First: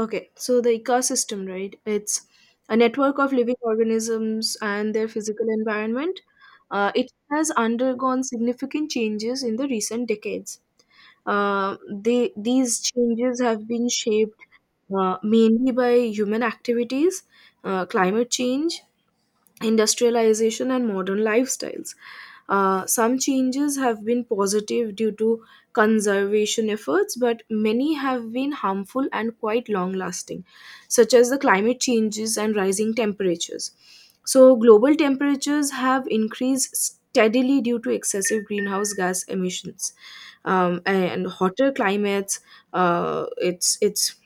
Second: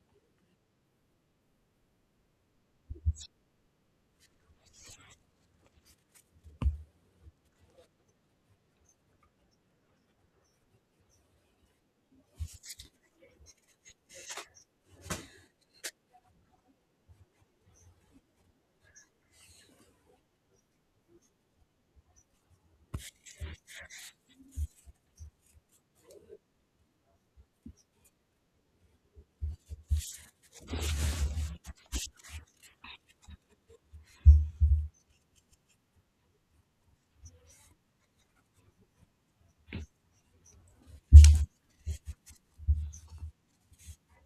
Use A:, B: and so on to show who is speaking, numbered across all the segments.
A: Okay, so the ecosystem, right? It's a network of living organisms and their physical environment. It has undergone significant changes in the recent decades. These changes have been shaped mainly by human activities, climate change, industrialization and modern lifestyles. Some changes have been positive due to conservation efforts, but many have been harmful and quite long lasting, such as the climate changes and rising temperatures. So, global temperatures have increased steadily due to excessive greenhouse gas emissions. And hotter climates, it's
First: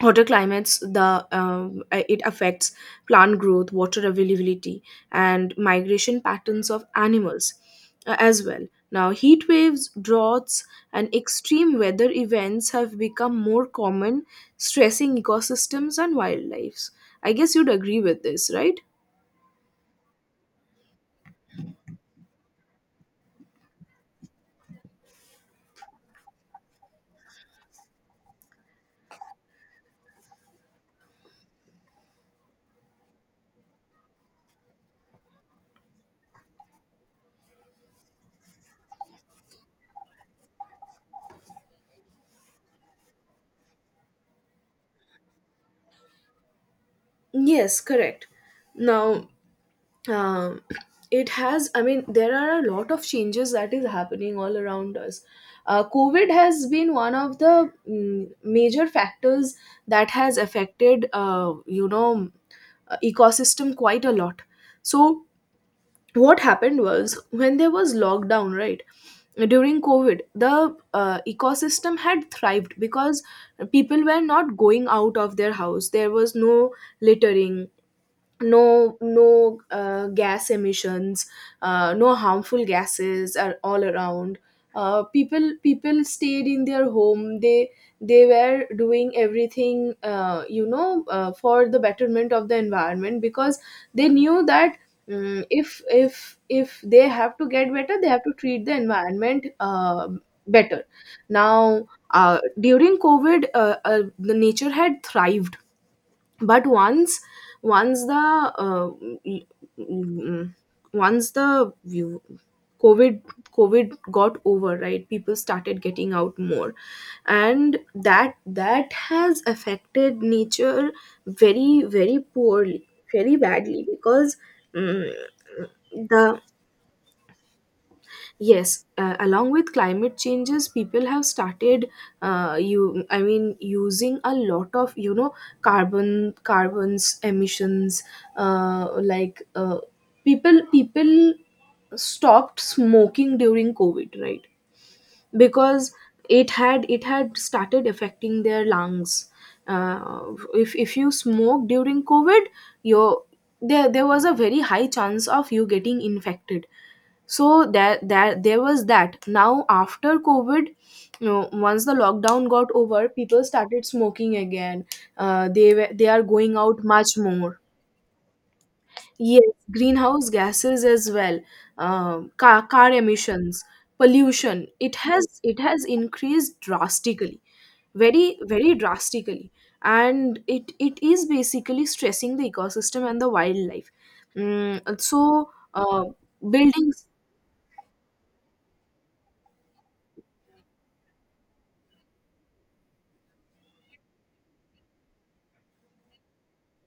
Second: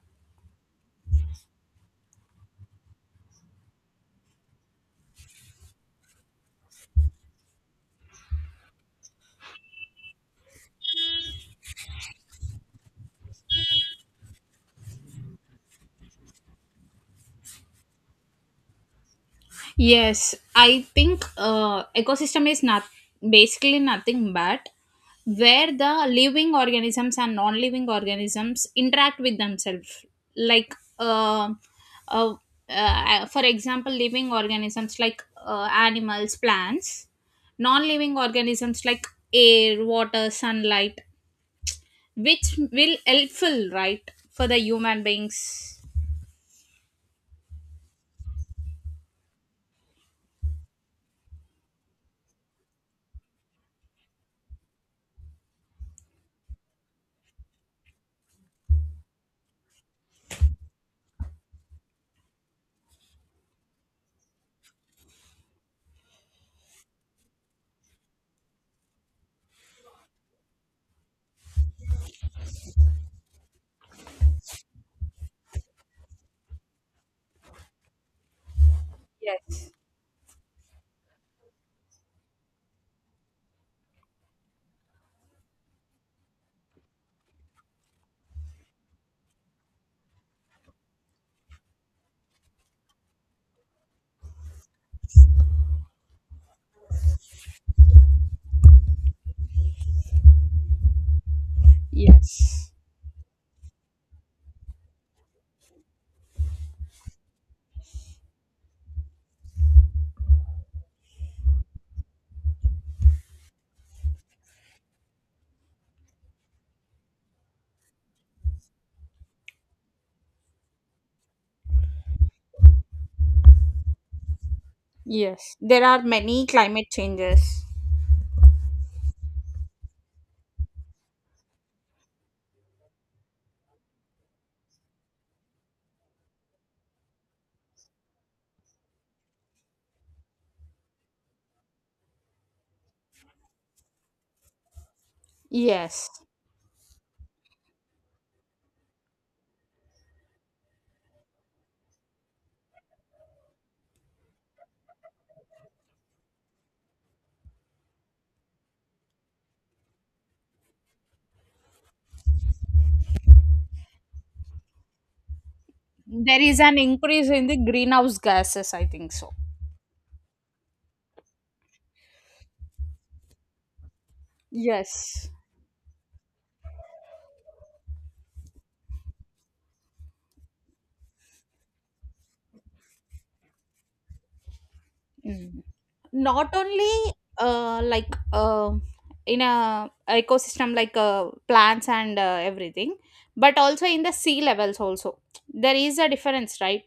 A: Hotter climates, the it affects plant growth, water availability and migration patterns of animals, as well. Now, heat waves, droughts and extreme weather events have become more common, stressing ecosystems and wildlife. I guess you'd agree with this, right?
B: Yes, I think ecosystem is not basically nothing but where the living organisms and non-living organisms interact with themselves. Like, uh, uh, for example, living organisms like animals, plants, non-living organisms like air, water, sunlight, which will helpful, right, for the human beings.
A: Yes, correct. Now, um, it has I mean there are a lot of changes that is happening all around us. COVID has been one of the major factors that has affected, ecosystem quite a lot. So, what happened was, when there was lockdown, right, during COVID, the ecosystem had thrived because people were not going out of their house. There was no littering, no gas emissions, no harmful gases are all around. People stayed in their home. They were doing everything, for the betterment of the environment, because they knew that, if they have to get better, they have to treat the environment better. Now, during COVID, the nature had thrived. But once uh, mm, mm, once the view covid COVID got over, right, people started getting out more. And that has affected nature very, very poorly, very badly, because mm, the yes, along with climate changes, people have started, you I mean, using a lot of, carbon carbons emissions, uh, like uh, people stopped smoking during COVID, right? Because
B: Yes.
A: it had started affecting their lungs. Uh, if you smoke during COVID, your there was a very high chance of you getting infected. So that that there was that now, after COVID, once the lockdown got over, people started smoking again. They are
B: There
A: going
B: is an
A: out much
B: increase in the
A: more.
B: greenhouse gases, I think so.
A: Yes, greenhouse gases as well. Car emissions, pollution, it
B: Yes.
A: has it has increased drastically, very, very drastically. And it is basically stressing the ecosystem and the wildlife. Mm, so
B: Mm.
A: uh,
B: Not only
A: Buildings.
B: uh, like uh, in a ecosystem like plants and everything, but also in the sea levels also there is a difference, right?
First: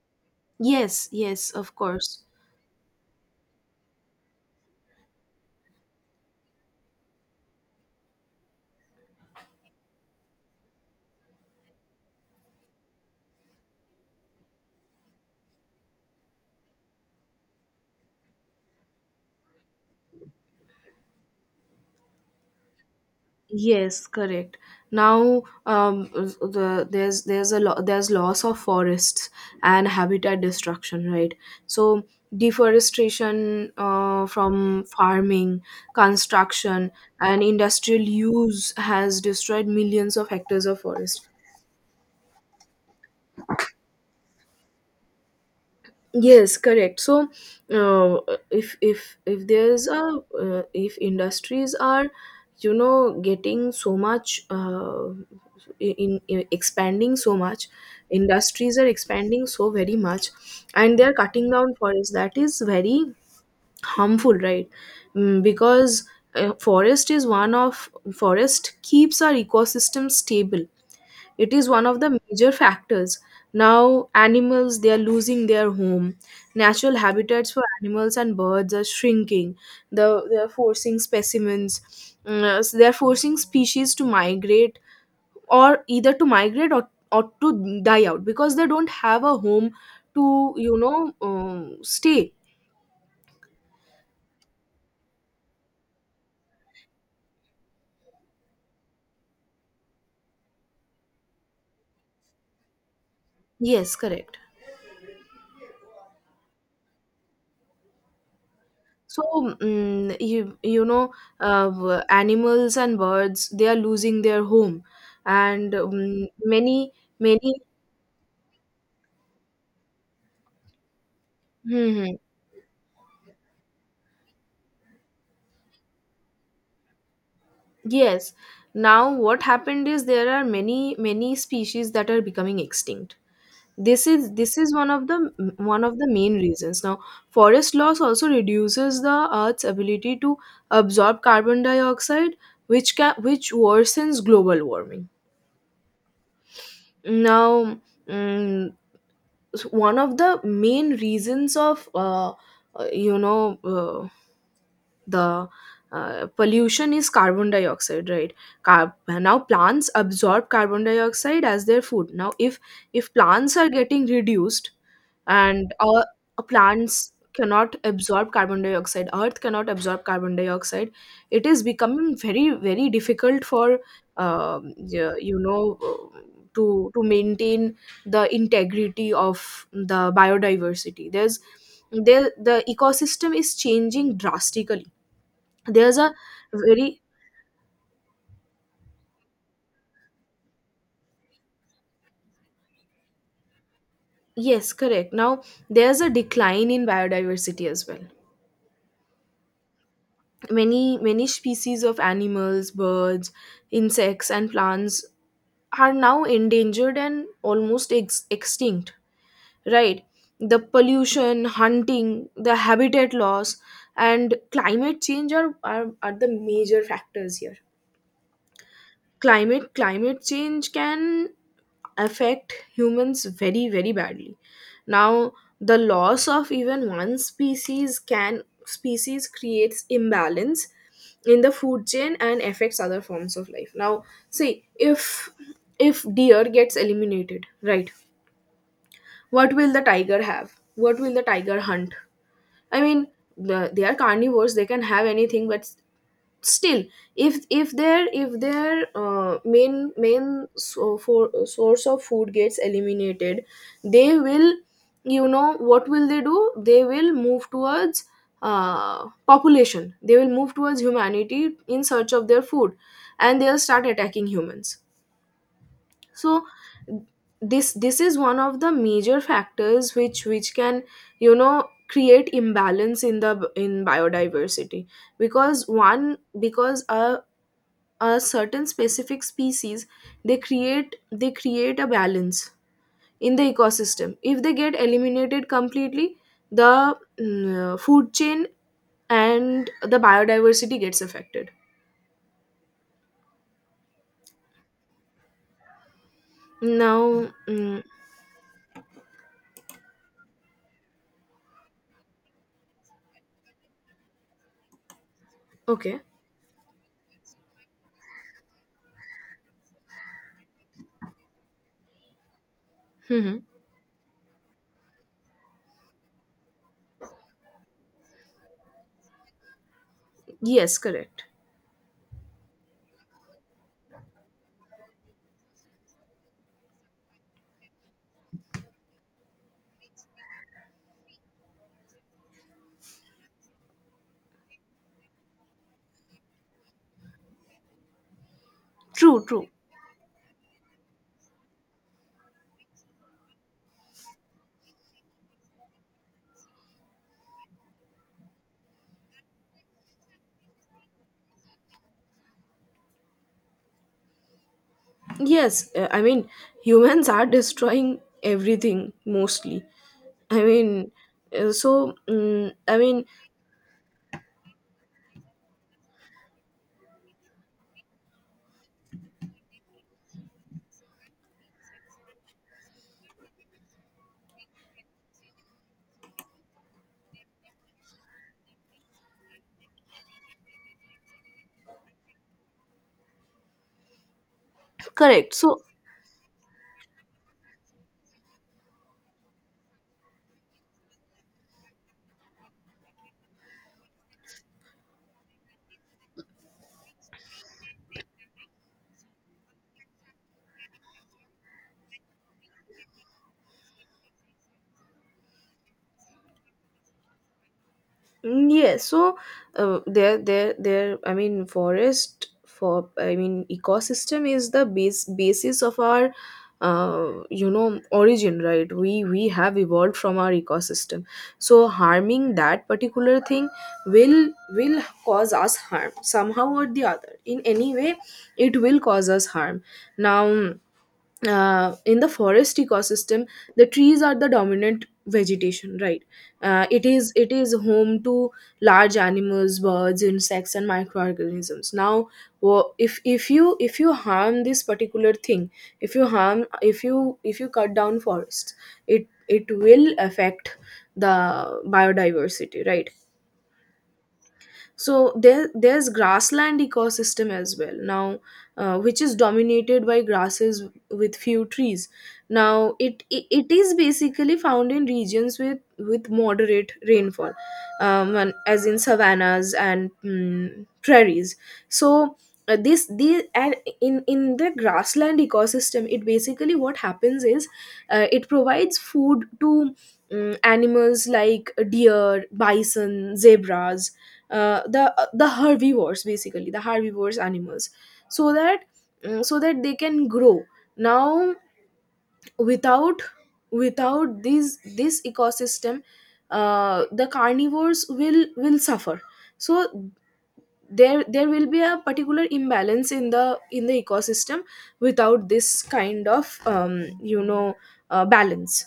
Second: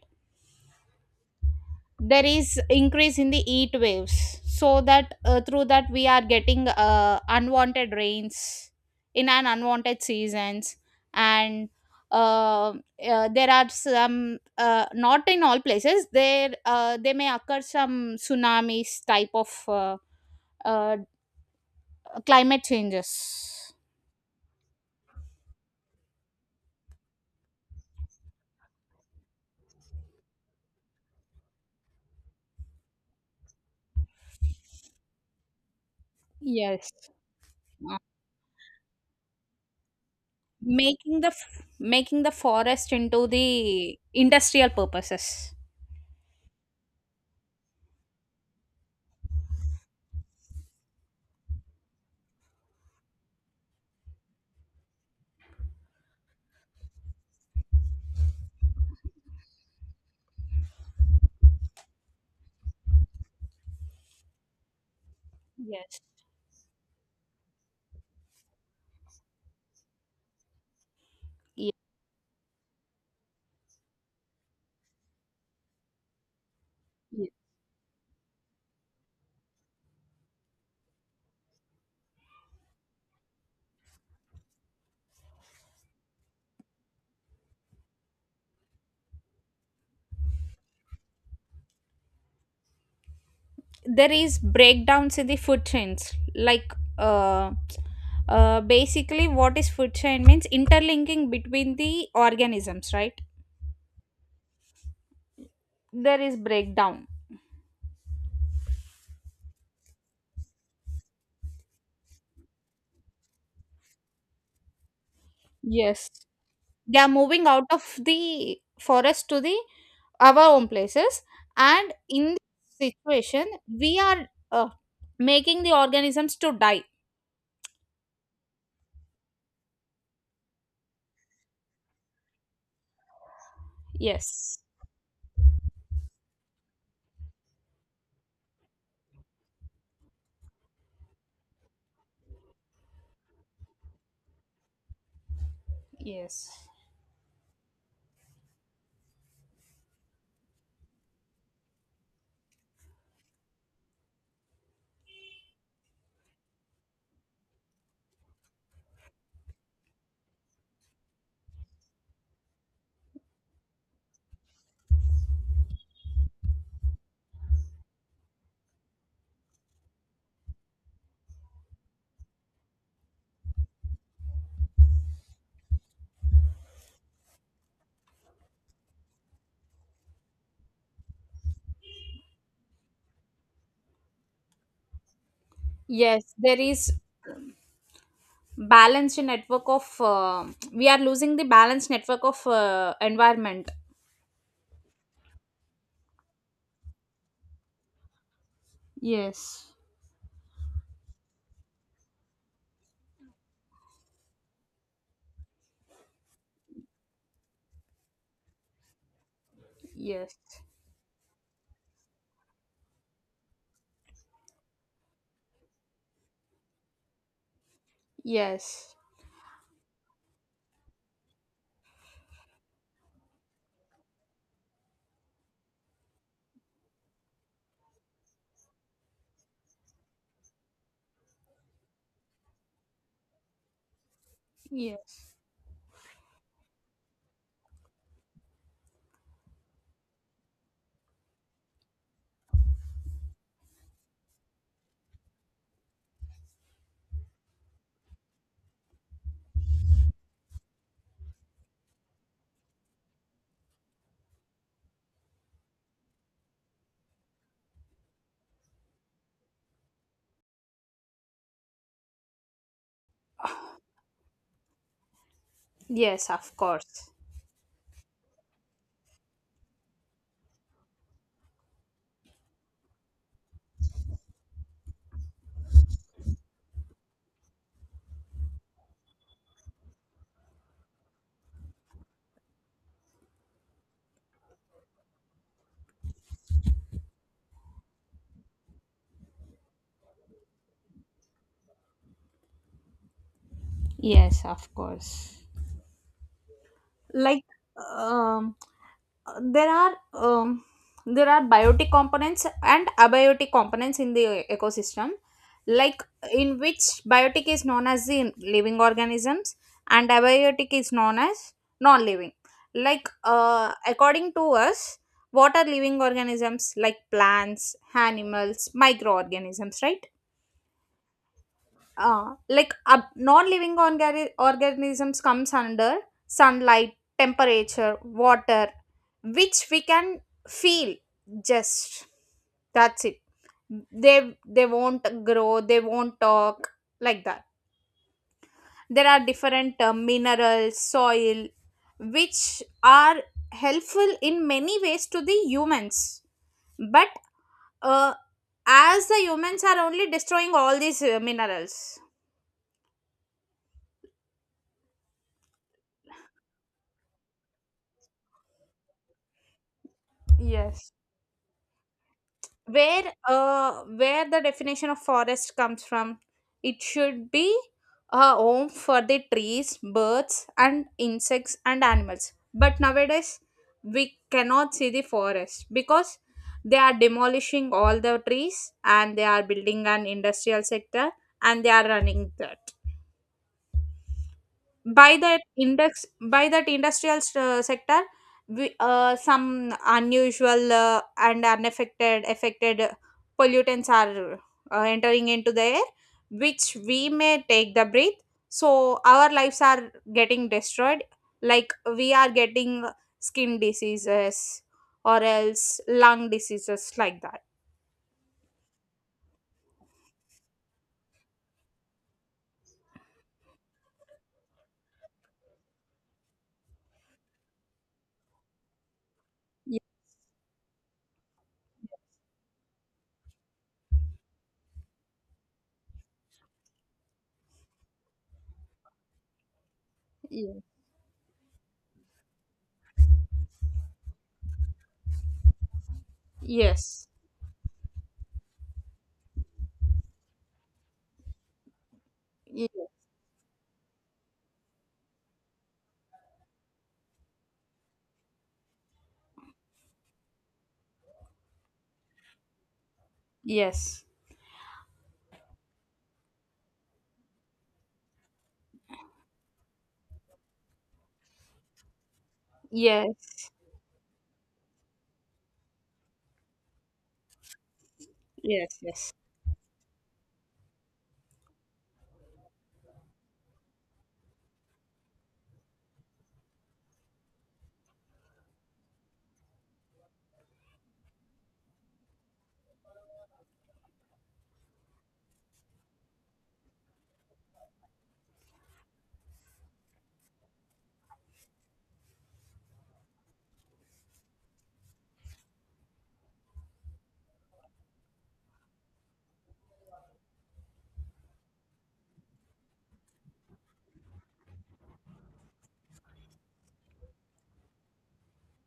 A: Yes, yes, of course.
B: There is increase in the heat waves, so that through that we are getting unwanted rains in an unwanted seasons, and uh, there are some not in all places, there they may occur some tsunamis type of uh, climate changes.
A: Yes, correct. Now, the there's a lo there's loss of forests and habitat destruction, right? So, deforestation, from farming, construction,
B: Yes.
A: and
B: Uh,
A: industrial use has destroyed millions of hectares of
B: making
A: forest.
B: the f- making the forest into the industrial purposes.
A: Yes, correct. So, uh, if there's a, if industries are, getting so much, in expanding so much, industries are expanding so very much, and they are cutting down forests. That is very harmful, right?
B: Yes,
A: Because, forest is one of forest keeps our ecosystem stable. It is one of the major factors. Now, animals, they are losing their home. Natural habitats for animals and birds are shrinking. They are forcing specimens. So they are forcing species to migrate, or either to migrate, or to die out, because they don't have a home to, stay.
B: there is breakdowns in the food chains. Like basically, what is food chain means? Interlinking between the organisms, right?
A: Yes, correct.
B: There is breakdown.
A: So, mm you you know animals and birds, they are losing their home, and
B: Yes,
A: many,
B: they are moving
A: many.
B: out of the forest to the our own places, and
A: hmm hmm,
B: in this situation we are making the organisms to die.
A: yes. Now, what happened is there are many, many species that are becoming extinct. This is this
B: Yes,
A: is one of the, main reasons. Now, forest loss also reduces the Earth's ability to absorb carbon dioxide, which can which worsens global warming.
B: yes,
A: Now. mm One of the main reasons of, you know the pollution is carbon dioxide, right? Now, plants absorb carbon dioxide as their food. Now, if plants are getting reduced, and our plants cannot absorb carbon dioxide, earth cannot absorb carbon dioxide, it is becoming very, very difficult for, um, yeah, you know uh, to maintain the integrity of the biodiversity. The ecosystem is changing drastically. There's a
B: yes. There is
A: very
B: balanced network of we are losing the balanced network of environment.
A: Yes, correct. Now, there's a decline in biodiversity as well.
B: Yes.
A: Many, many species of animals, birds, insects and plants are now endangered and almost extinct, right?
B: Yes,
A: The pollution, hunting, the habitat loss and climate change are the major factors here.
B: yes.
A: Climate change can affect humans very, very badly. Now, the loss of even one species, can species creates imbalance in the food chain and affects other forms of life. Now, see, if
B: Yes.
A: if deer gets eliminated, right, what will the tiger have? What will the tiger hunt? I mean, they are carnivores, they can have anything, but still, if their main main so for source of food gets eliminated, they will, what will they do? They will move towards, population they will move towards humanity in search of their food, and they'll start attacking humans.
B: Yes,
A: So,
B: of course.
A: this is one of the major factors which, can, create imbalance in the, in biodiversity. Because, one because a certain specific species, they create, a balance in the ecosystem. If they get eliminated completely, the food chain and the biodiversity gets affected. Now,
B: Like, um, there are um, there are biotic components and abiotic components in the ecosystem,
A: okay.
B: like, in which biotic is known as the living organisms, and abiotic is known as non-living, like
A: hmm
B: according to us. What are living organisms? Like plants, animals, microorganisms, right?
A: yes, correct.
B: Non-living organisms comes under sunlight, temperature, water, which we can feel, just, that's it. They won't grow, they won't talk, like that. There are
A: True, true.
B: different minerals, soil, which are helpful in many ways to the humans. But uh, as the humans are only destroying all these minerals.
A: Yes, I mean humans are destroying everything mostly. I mean,
B: Yes,
A: I mean,
B: where where the definition of forest comes from, it should be a home for the trees, birds and insects and animals, but nowadays we cannot see the forest because they are demolishing all the trees and they are building an industrial sector, and they are running
A: correct. So,
B: by that industrial sector. We, some unusual and unaffected affected pollutants are entering into the air, which we may take the breath, so our lives are getting destroyed. Like we are getting skin diseases or else lung diseases, like that.
A: Yes. So, there, there, there. I mean, forest for, ecosystem is the base basis of our, origin, right? We have
B: Yeah,
A: evolved from our ecosystem. So, harming that particular thing will cause us harm somehow or the other. In any way, it will cause us harm. Now,
B: yeah.
A: in the forest ecosystem, the trees are the dominant vegetation, right? uh, it
B: Yes.
A: is it is home to large animals, birds, insects and microorganisms. Now,
B: Ye-
A: if you harm this particular thing, if you harm if you cut down forests, it will affect the biodiversity, right?
B: yes.
A: So, there's grassland ecosystem as well. Now, which is dominated by grasses with few trees. Now, it, it
B: Yes,
A: it is basically found in regions with, moderate rainfall, as in
B: yes, yes,
A: savannas and, prairies. So, this these and in the grassland ecosystem, it basically what happens is, it provides food to, animals like deer, bison, zebras, the herbivores, basically the herbivores animals, so that, so that they can grow. Now, without, this ecosystem, the carnivores will suffer. So, there will be a particular imbalance in the, in the ecosystem, without this kind of, balance.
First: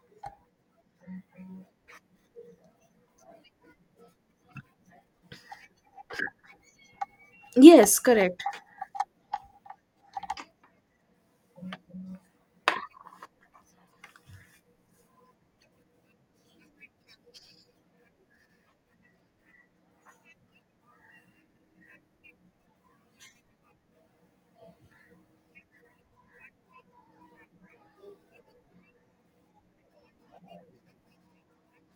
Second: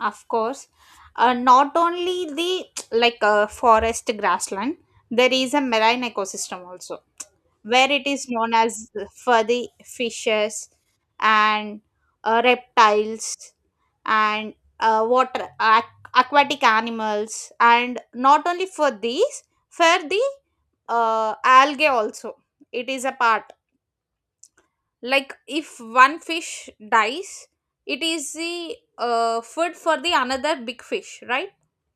B: Of course. Not only the forest, grassland, there is a marine ecosystem also, where
A: Yes,
B: it is
A: correct.
B: known as for the fishes, and reptiles, and aquatic animals, and not only for these, for the algae also, it is a part. Like if one fish dies, it is the food for the another big fish, right?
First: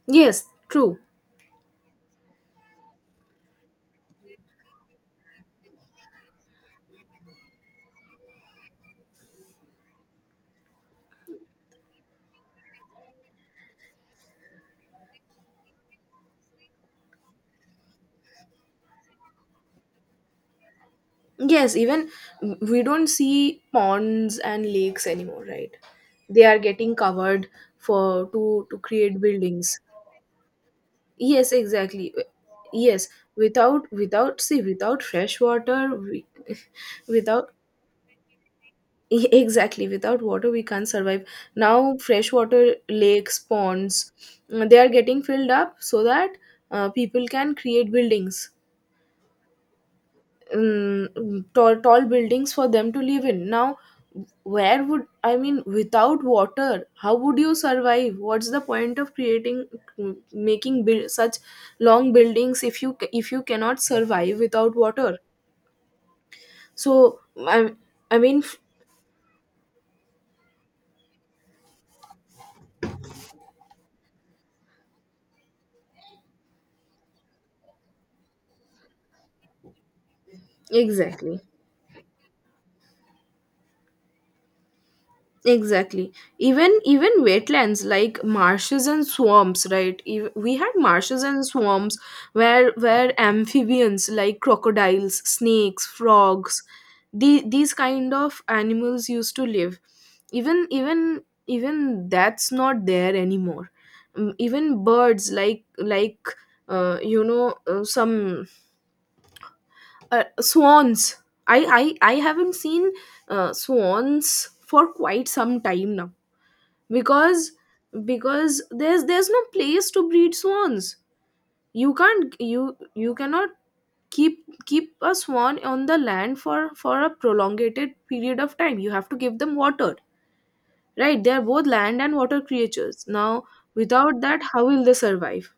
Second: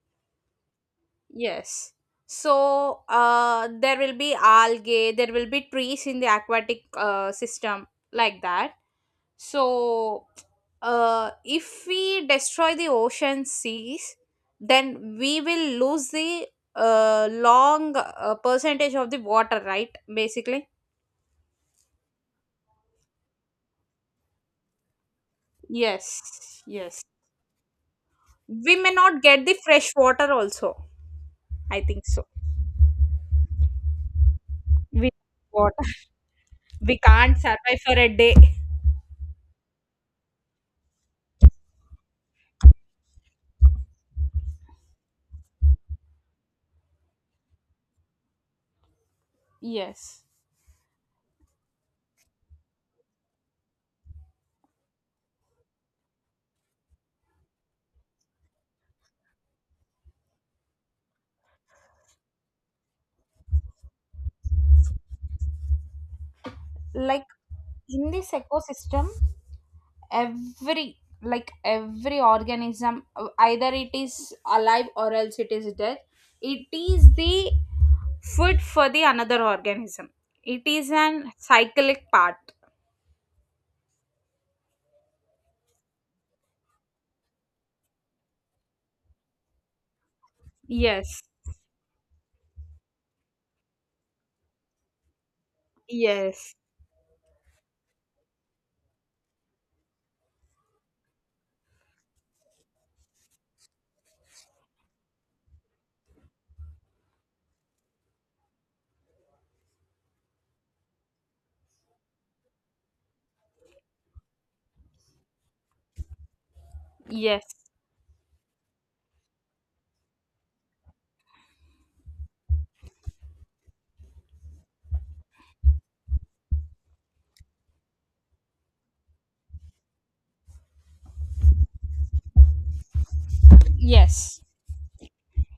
A: Yes, true.
B: Yes. So there will be algae, there will be trees in the aquatic system, like that. So if we destroy the ocean, seas, then we will lose the long percentage of the water, right? Basically.
A: Yes, even we don't see ponds and lakes anymore, right? They are
B: Yes.
A: getting
B: Yes.
A: covered for to
B: We
A: to
B: may
A: create
B: not get the
A: buildings.
B: fresh water also.
A: Yes,
B: I think
A: exactly.
B: so.
A: Yes, without
B: We
A: fresh
B: water.
A: water,
B: We can't
A: without
B: survive for a day.
A: e- exactly, without water we can't survive. Now, freshwater lakes, ponds, they are getting filled up so that people can create buildings.
B: Yes.
A: Tall, tall buildings for them to live in. Now, where would, I mean, without water, how would you survive? What's the point of creating, making build such long buildings, if you cannot survive without water? So,
B: Like,
A: i,
B: in
A: I
B: this
A: mean,
B: ecosystem, every, like every organism, either it is alive or else it is dead, it is the food for the another organism. It is an
A: exactly.
B: cyclic part.
A: Exactly. Even wetlands like marshes and swamps, right? We had
B: Yes,
A: marshes and swamps where, amphibians like crocodiles, snakes,
B: yes,
A: frogs, these kind of animals used to live. Even that's not there anymore. Even birds like some swans. I haven't seen swans for quite some time now because
B: yes,
A: because there's no place to breed swans. You can't you you cannot keep keep a swan on the land for a prolongated period of time. You have to give them water, right? They are both land and water creatures. Now without
B: yes.
A: that, how will they survive?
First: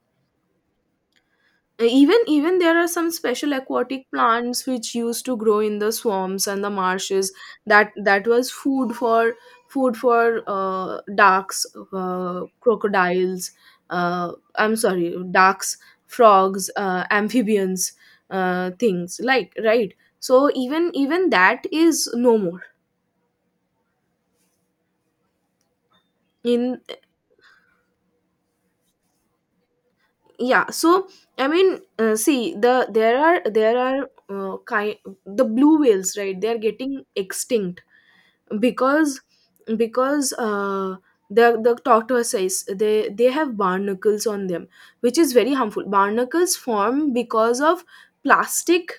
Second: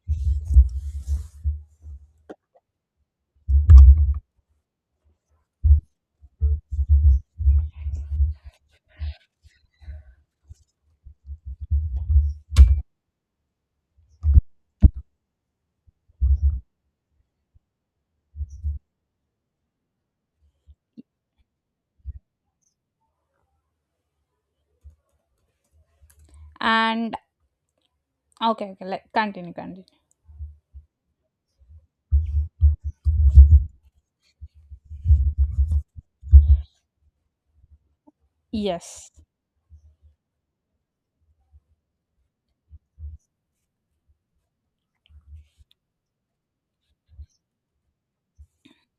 A: Even there are some special aquatic plants which used to grow in the swamps and the marshes. That was food for ducks, crocodiles, I'm sorry, ducks, frogs, amphibians, things like, right? So even that is no more in.
B: And okay, okay, like, continue, continue.
A: Yeah, so see, the there are kind the blue whales, right? They are getting extinct
B: Yes,
A: because because uh, the tortoises, they have barnacles on them, which is very harmful. Barnacles form because of plastic.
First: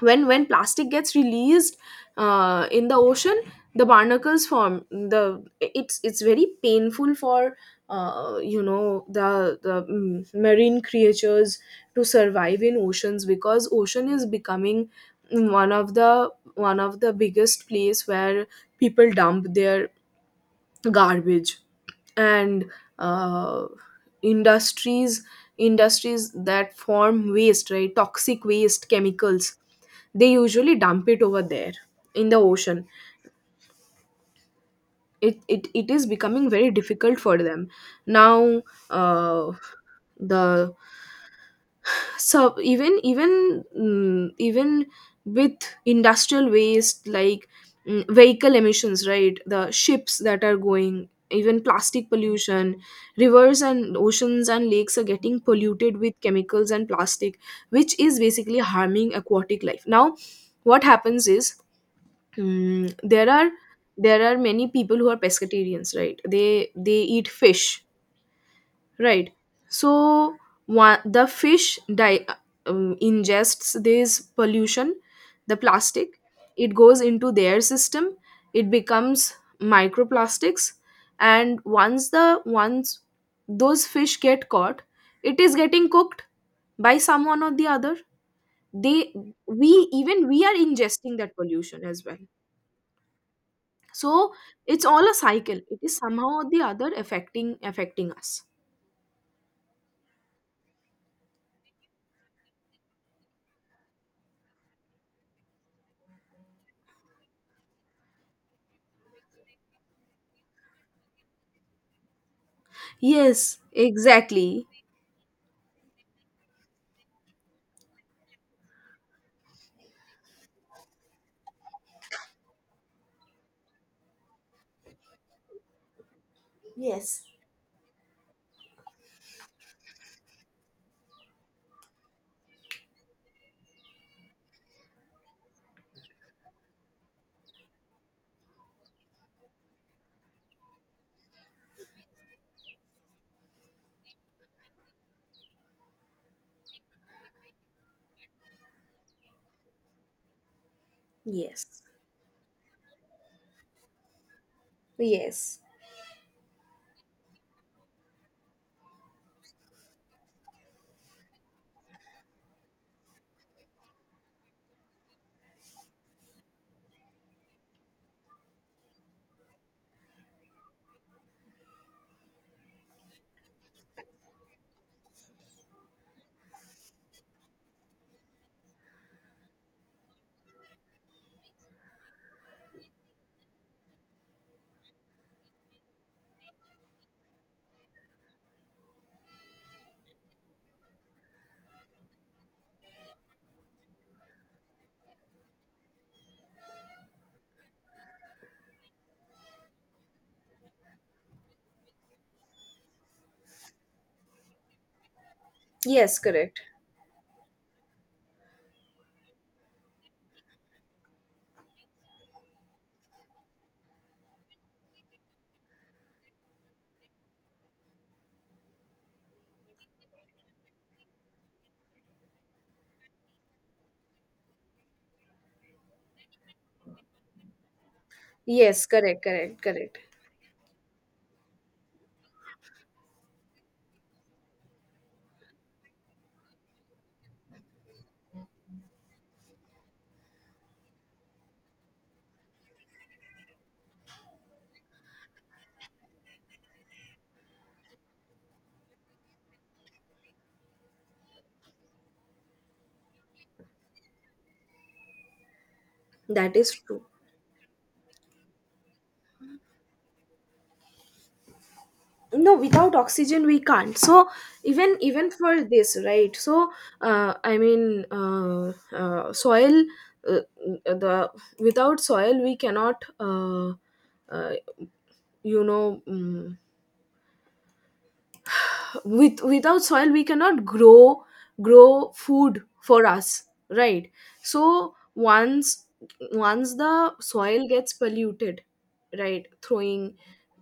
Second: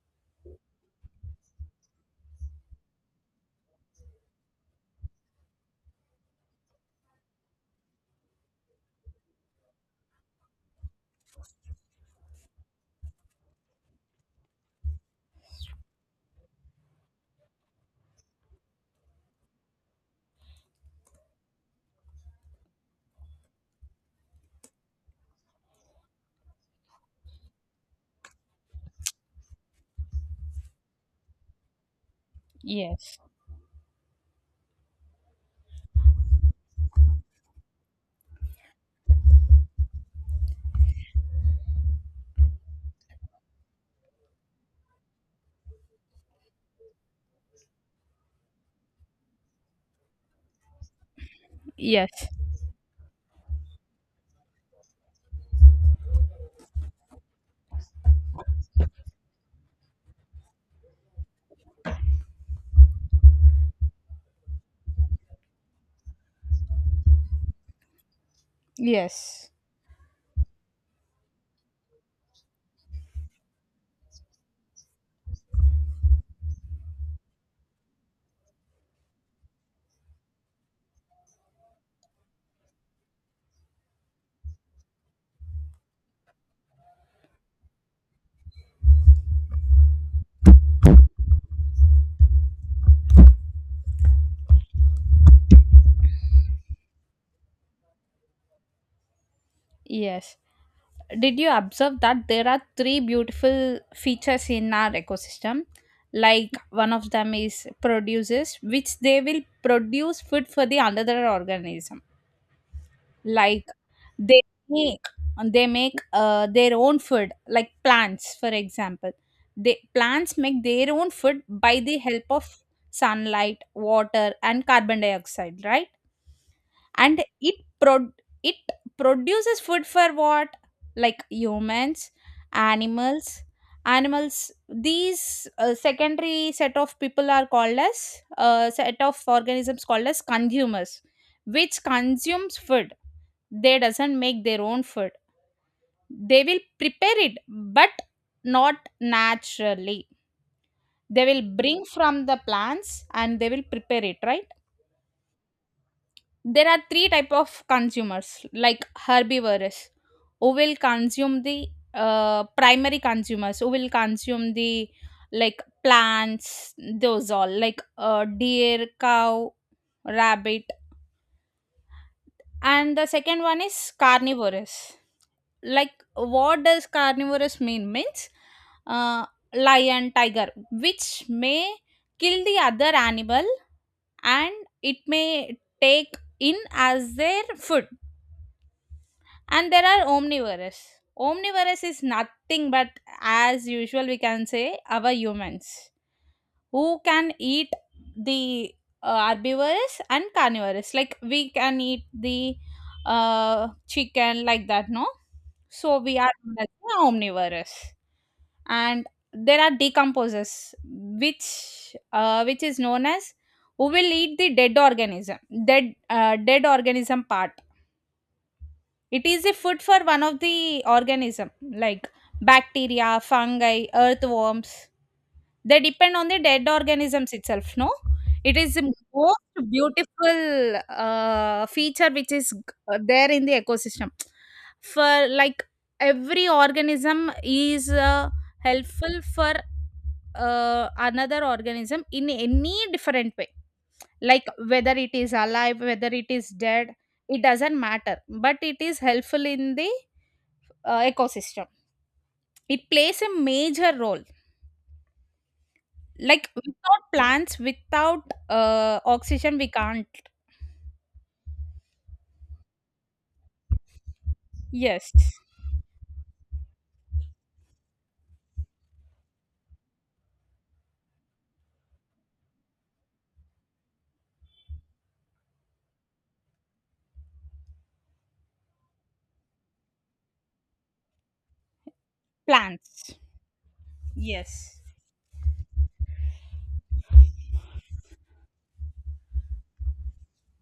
A: When plastic gets released in the ocean, the barnacles form the— it's very painful for the marine creatures to survive in oceans, because ocean is becoming one of the biggest place where people dump their garbage. And uh, industries industries that form waste, right? Toxic waste, chemicals, they usually dump it over there, in the ocean.
B: yes,
A: It is becoming very difficult for them now. Uh, the so even with industrial waste like vehicle emissions, right? The ships that are going, even plastic
B: yes,
A: pollution. Rivers and oceans and lakes are getting polluted with chemicals and plastic, which is basically harming aquatic life. Now what happens is, mm, there are there are many people who are pescatarians, right? They eat fish. Right.
B: yes,
A: So one, the fish ingests this pollution, the plastic. It goes into their system. It becomes microplastics, and once those fish get caught, it is getting cooked by someone or the other. They we even we are ingesting that pollution as well. So it's all a cycle. It is somehow or the other affecting us.
B: yes. Did you observe that there are three beautiful features in our ecosystem? Like, one of them is produces, which they will produce food for the another organism.
A: Yes,
B: Like they
A: exactly.
B: make they make their own food, like plants, for example. They plants make their own food by the help of sunlight, water and carbon dioxide, right?
A: Yes.
B: And it pro it produces food for what? Like humans, animals animals. These secondary set of people are called as set of organisms called as consumers, which consumes food. They doesn't make their own food, they will prepare it, but not naturally. They will
A: Yes.
B: bring from the plants and they will prepare it, right?
A: Yes.
B: There are three type of consumers, like herbivorous, who will consume the primary consumers who will consume the, like, plants. Those all like deer, cow, rabbit. And the second one is carnivorous. Like, what does carnivorous mean means? uh, lion, tiger, which may kill the other animal and it may take in as their food. And there are omnivorous. Omnivorous is nothing but, as usual, we can say, our humans, who can eat the herbivorous and carnivorous. Like we can eat the chicken, like that, no? So we
A: Yes,
B: are,
A: correct.
B: like, omnivorous. And there are decomposers, which is known as, who will eat the dead organism, dead dead organism part. It is a food for one of the organism, like bacteria, fungi, earthworms. They depend on the dead organisms itself, no? It is the
A: Yes, correct, correct,
B: most
A: correct.
B: beautiful feature which is there in the ecosystem. For, like, every organism is helpful for another organism in any different way, like whether it is alive, whether it is dead, it doesn't matter, but it is helpful in the ecosystem. It plays a major role. Like,
A: That is true.
B: without plants, without, oxygen, we can't.
A: No, without oxygen we can't. So even
B: Yes,
A: even for this, right? So soil. Uh, the without soil we cannot, uh, you know, mm with without soil we cannot grow food for
B: plants.
A: us, right? So once the soil gets polluted, right? Throwing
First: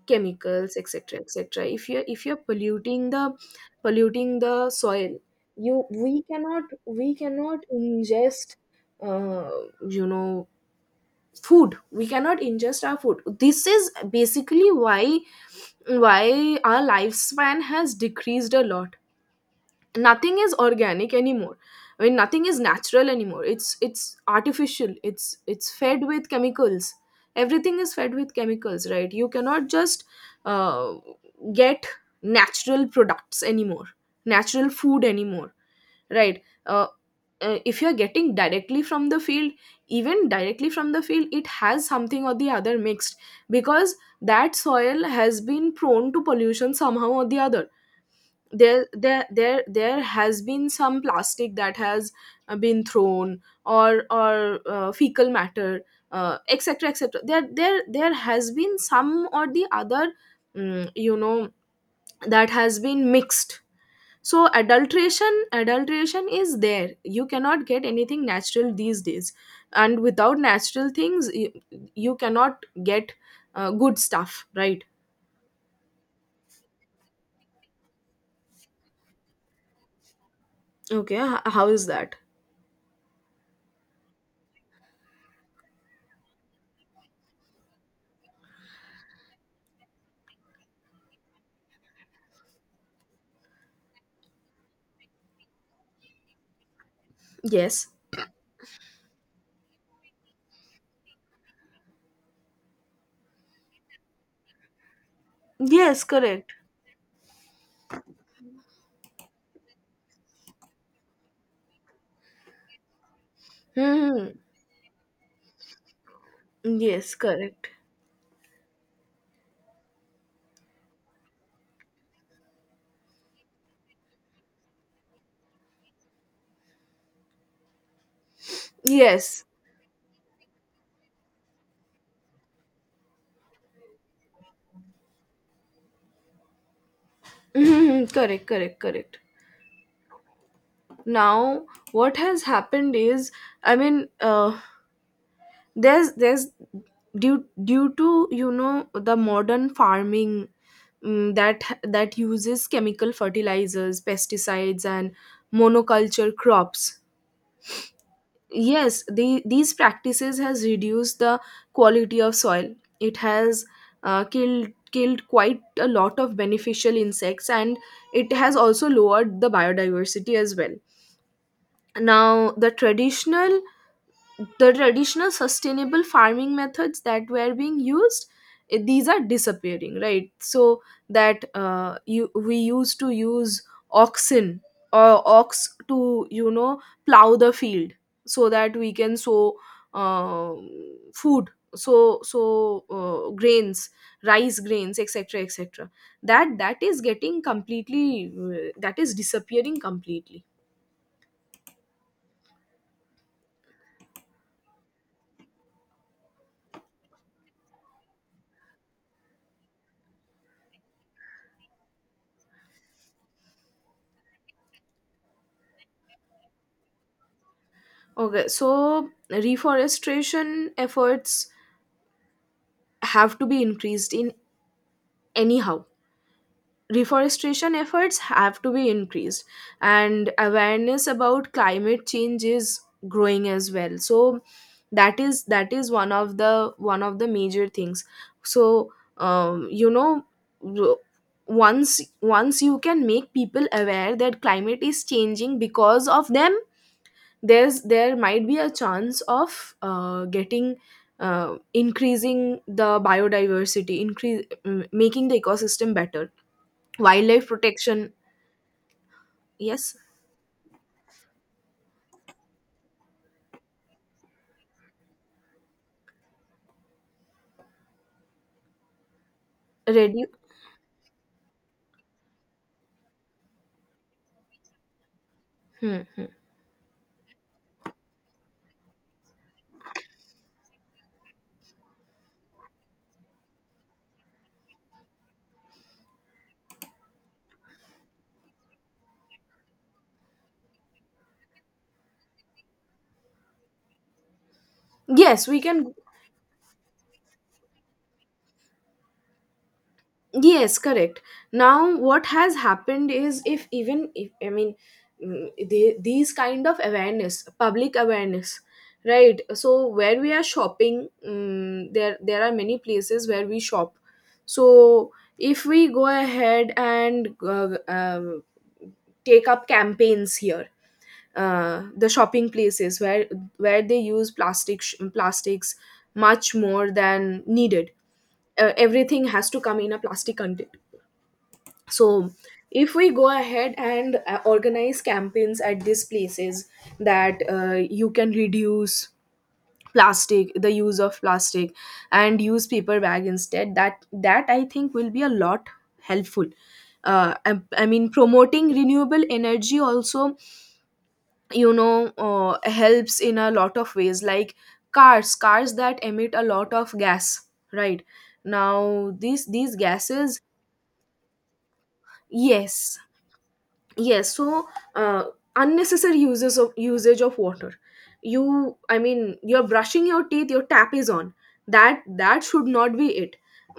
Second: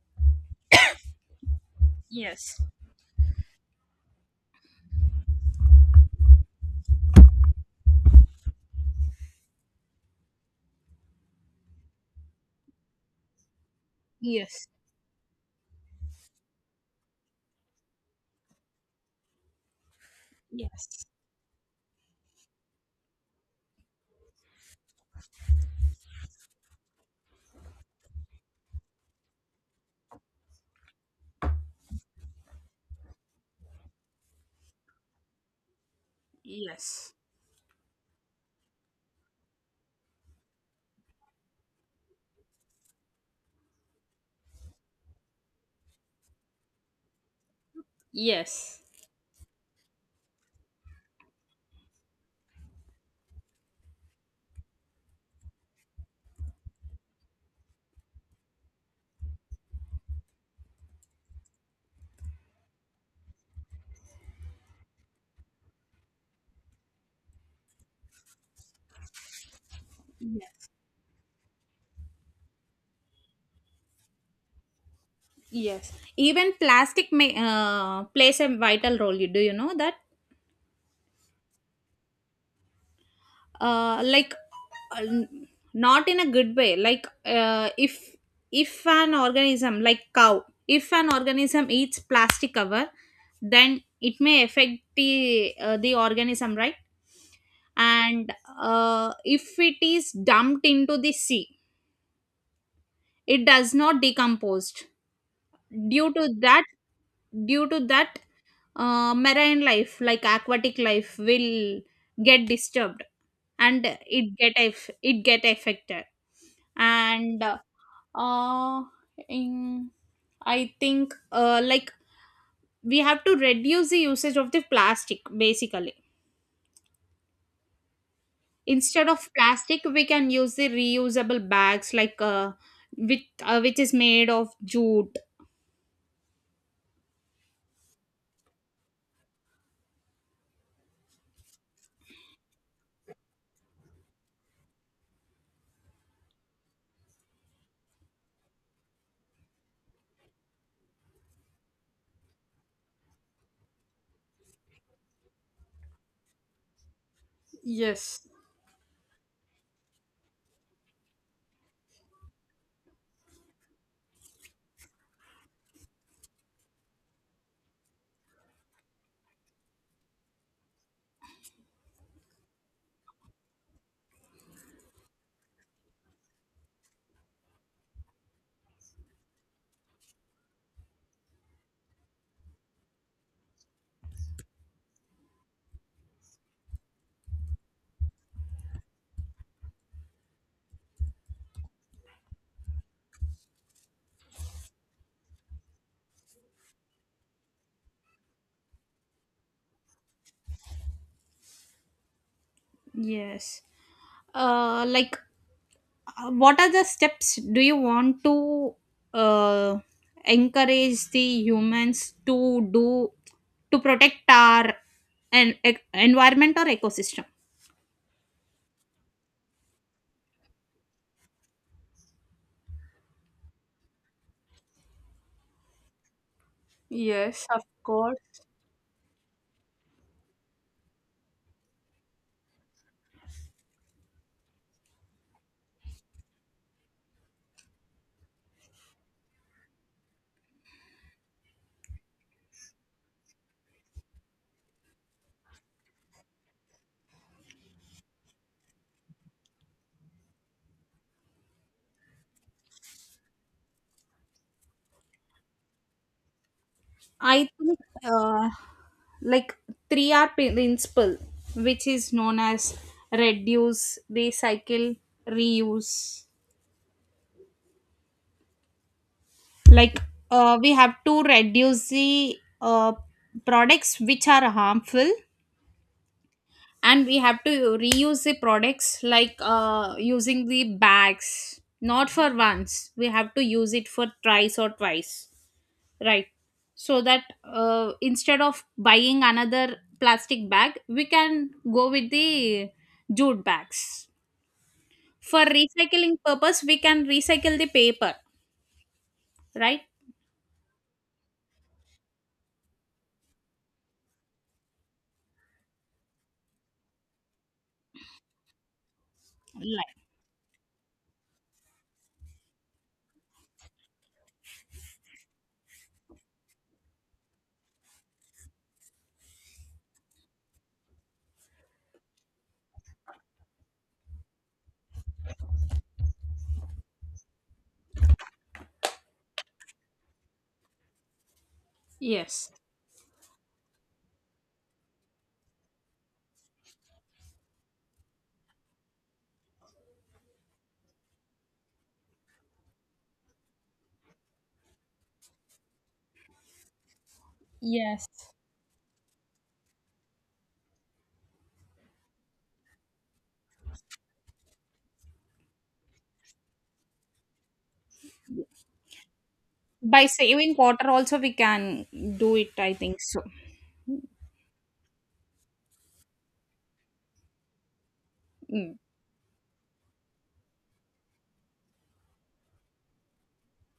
A: chemicals, etc., etc. If you are, if you're polluting the soil, you we cannot, we cannot ingest uh, you know food. We cannot ingest our food. This is basically why our lifespan has decreased a lot. Nothing is organic anymore. I mean, nothing is natural anymore. It's artificial. It's fed with chemicals. Everything is fed with chemicals, right? You cannot just uh, get natural products anymore, natural food anymore, right? If you're getting directly from the field, even directly from the field, it has something or the other mixed, because that soil has been prone to pollution somehow or the other. There has been some plastic that has been thrown, or fecal matter, etc., etc. There has been some or the other, mm, you know that has been mixed. So adulteration is there. You cannot get anything natural these days, and without
B: Yes.
A: natural things, you cannot get good stuff, right?
B: Yes. Even plastic may, plays a vital role. You, do you know that?
A: Okay, how is that?
B: uh, like not in a good way. Like if an organism, like cow, if an organism eats plastic cover, then it may affect the organism, right?
A: Yes.
B: And if it is dumped into the sea, it does not decompose,
A: Yes,
B: due to
A: correct.
B: that, due to that marine life, like aquatic life, will get disturbed and
A: Hmm.
B: it it get affected.
A: Yes,
B: And
A: correct.
B: uh in, I think like, we have to reduce the usage of the plastic, basically. Instead of
A: Yes.
B: plastic we can use the reusable bags, like with which is made of jute.
A: Hmm. Correct, correct, correct. Now, what has happened is, I mean, there's due due to you know the modern farming mm, that that uses chemical fertilizers, pesticides, and monoculture crops. Yes the, these practices has reduced the quality of soil it has killed killed quite a lot of beneficial insects and it has also lowered the biodiversity as well now the traditional sustainable farming methods that were being used eh, these are disappearing right so that you we used to use oxen or ox to you know plow the field so that we can sow uh, food so so grains rice grains etc etc that that is getting completely that is disappearing completely
B: Yes, like. What are the steps do you want to uh, encourage the humans to do, to protect our and environment or ecosystem?
A: okay so reforestation efforts have to be increased in anyhow reforestation efforts have to be increased and awareness about climate change is growing as well so that is one of the major things so you know w- once once you can make people aware that climate is changing because of them there's there might be a chance of getting increasing the biodiversity increase mm, making the ecosystem better
B: I
A: wildlife
B: think
A: protection
B: uh, like
A: yes
B: 3R principle, which is known as reduce, recycle, reuse. Like
A: reduce
B: we have to reduce the uh, products which are harmful,
A: Hmm, hmm.
B: and we have to reuse the products, like using the bags not for once, we have to use it for thrice or twice, right? So that instead of buying another plastic bag, we can go with the jute bags. For
A: yes we can
B: recycling purpose, we can recycle the paper, right?
A: Yes, correct. Now, what has happened is if even if I mean, these kind of awareness, public awareness, right? So where we are shopping, there there are many places where we shop. So if we go ahead and take up campaigns here, the shopping places where they use plastics much more than needed. Everything has to come in a plastic container. So
B: Yes.
A: if we go ahead and organize campaigns at these places, that you can reduce plastic the use of plastic and use paper bag instead, that I think will be a lot helpful. I mean,
B: Yes,
A: promoting renewable energy also, you know, helps in a lot of ways, like cars that emit a lot of gas, right? Now these
B: by
A: gases—
B: saving water also we can do it, I
A: Yes.
B: think so.
A: Yes. So uh, unnecessary uses of usage of water, you
B: Mm.
A: I mean, you're brushing your teeth, your tap is on. That should not be it.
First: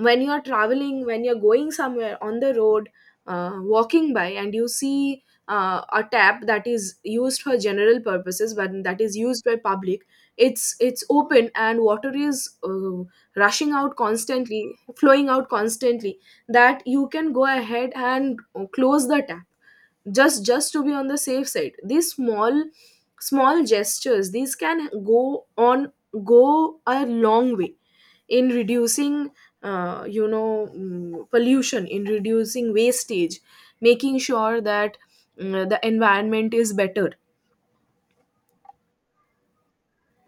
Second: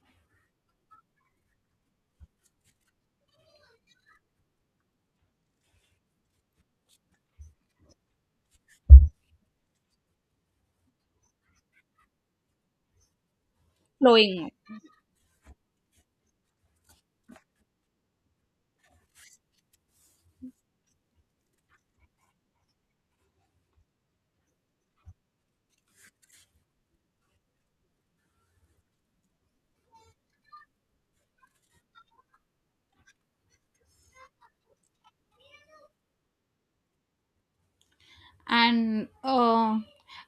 A: When you're traveling, when you're going somewhere on the road, walking by, and you see a tap that is used for general purposes, but that is used by public, it's open and water is rushing out
B: Flowing.
A: constantly, flowing out constantly. That you can go ahead and close the tap. Just to be on the safe side, these small gestures, these can go a long way in reducing pollution, in reducing wastage, making sure that the environment is better.
B: And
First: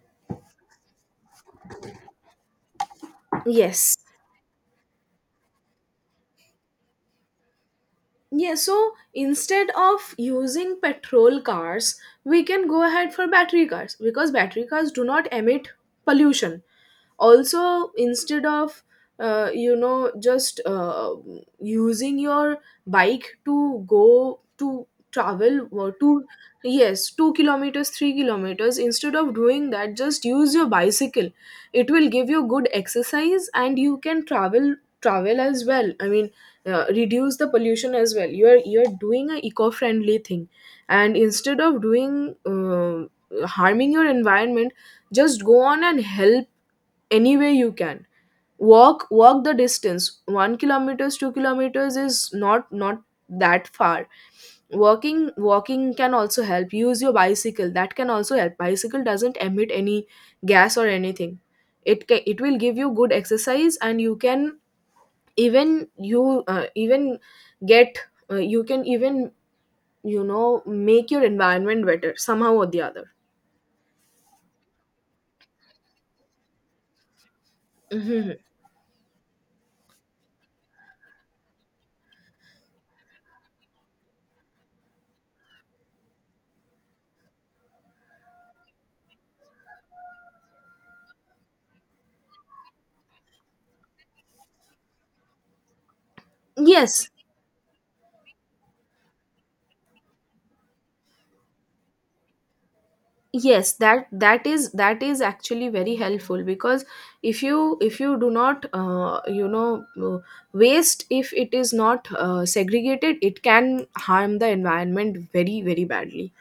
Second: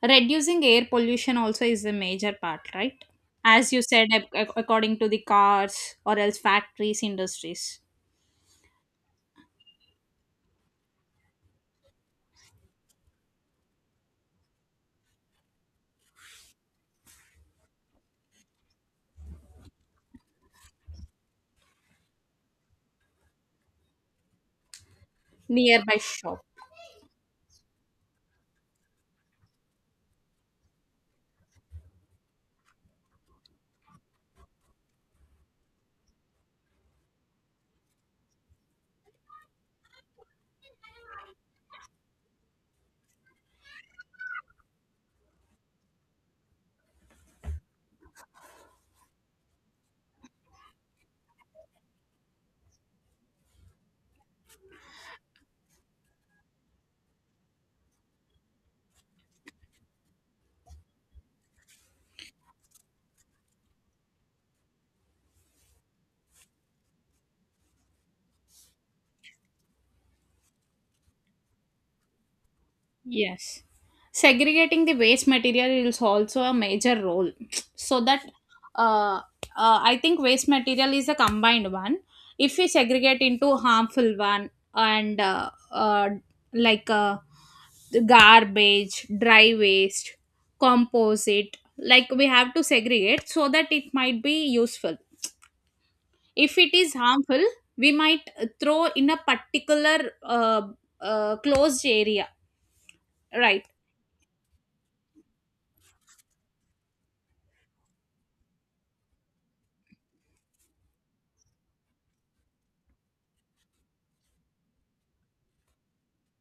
B: reducing air pollution also is a major part, right? As you
A: Yes.
B: said, according to the cars or else factories, industries.
A: Yeah, so instead of using petrol cars, we can go ahead for battery cars, because battery cars do not emit pollution. Also, instead of you know just using your bike to go to travel or
B: Nearby
A: to—
B: shop.
A: Yes. 2 kilometers, 3 kilometers, instead of doing that, just use your bicycle. It will give you good exercise and you can travel as well. I mean, reduce the pollution as well. You are doing an eco-friendly thing, and instead of doing harming your environment, just go on and help any way you can. Walk the distance. 1 kilometers, 2 kilometers is not that far. walking Walking can also help. Use your bicycle, that can also help. Bicycle doesn't emit any gas or anything. It will give you good exercise, and you can even get, you can even, you know, make your environment better somehow or the other.
B: Yes. Segregating the waste material is also a major role. So that
A: Mhm.
B: uh, I think waste material is a combined one. If we segregate into harmful one and like uh, the garbage, dry waste, composite, like we have to segregate so that it might be useful. If it is
A: Yes.
B: harmful, we might throw in a particular closed area, right?
A: Yes, that is that is actually very helpful, because if you do not, you know waste if it is not segregated, it can harm the environment very, very badly.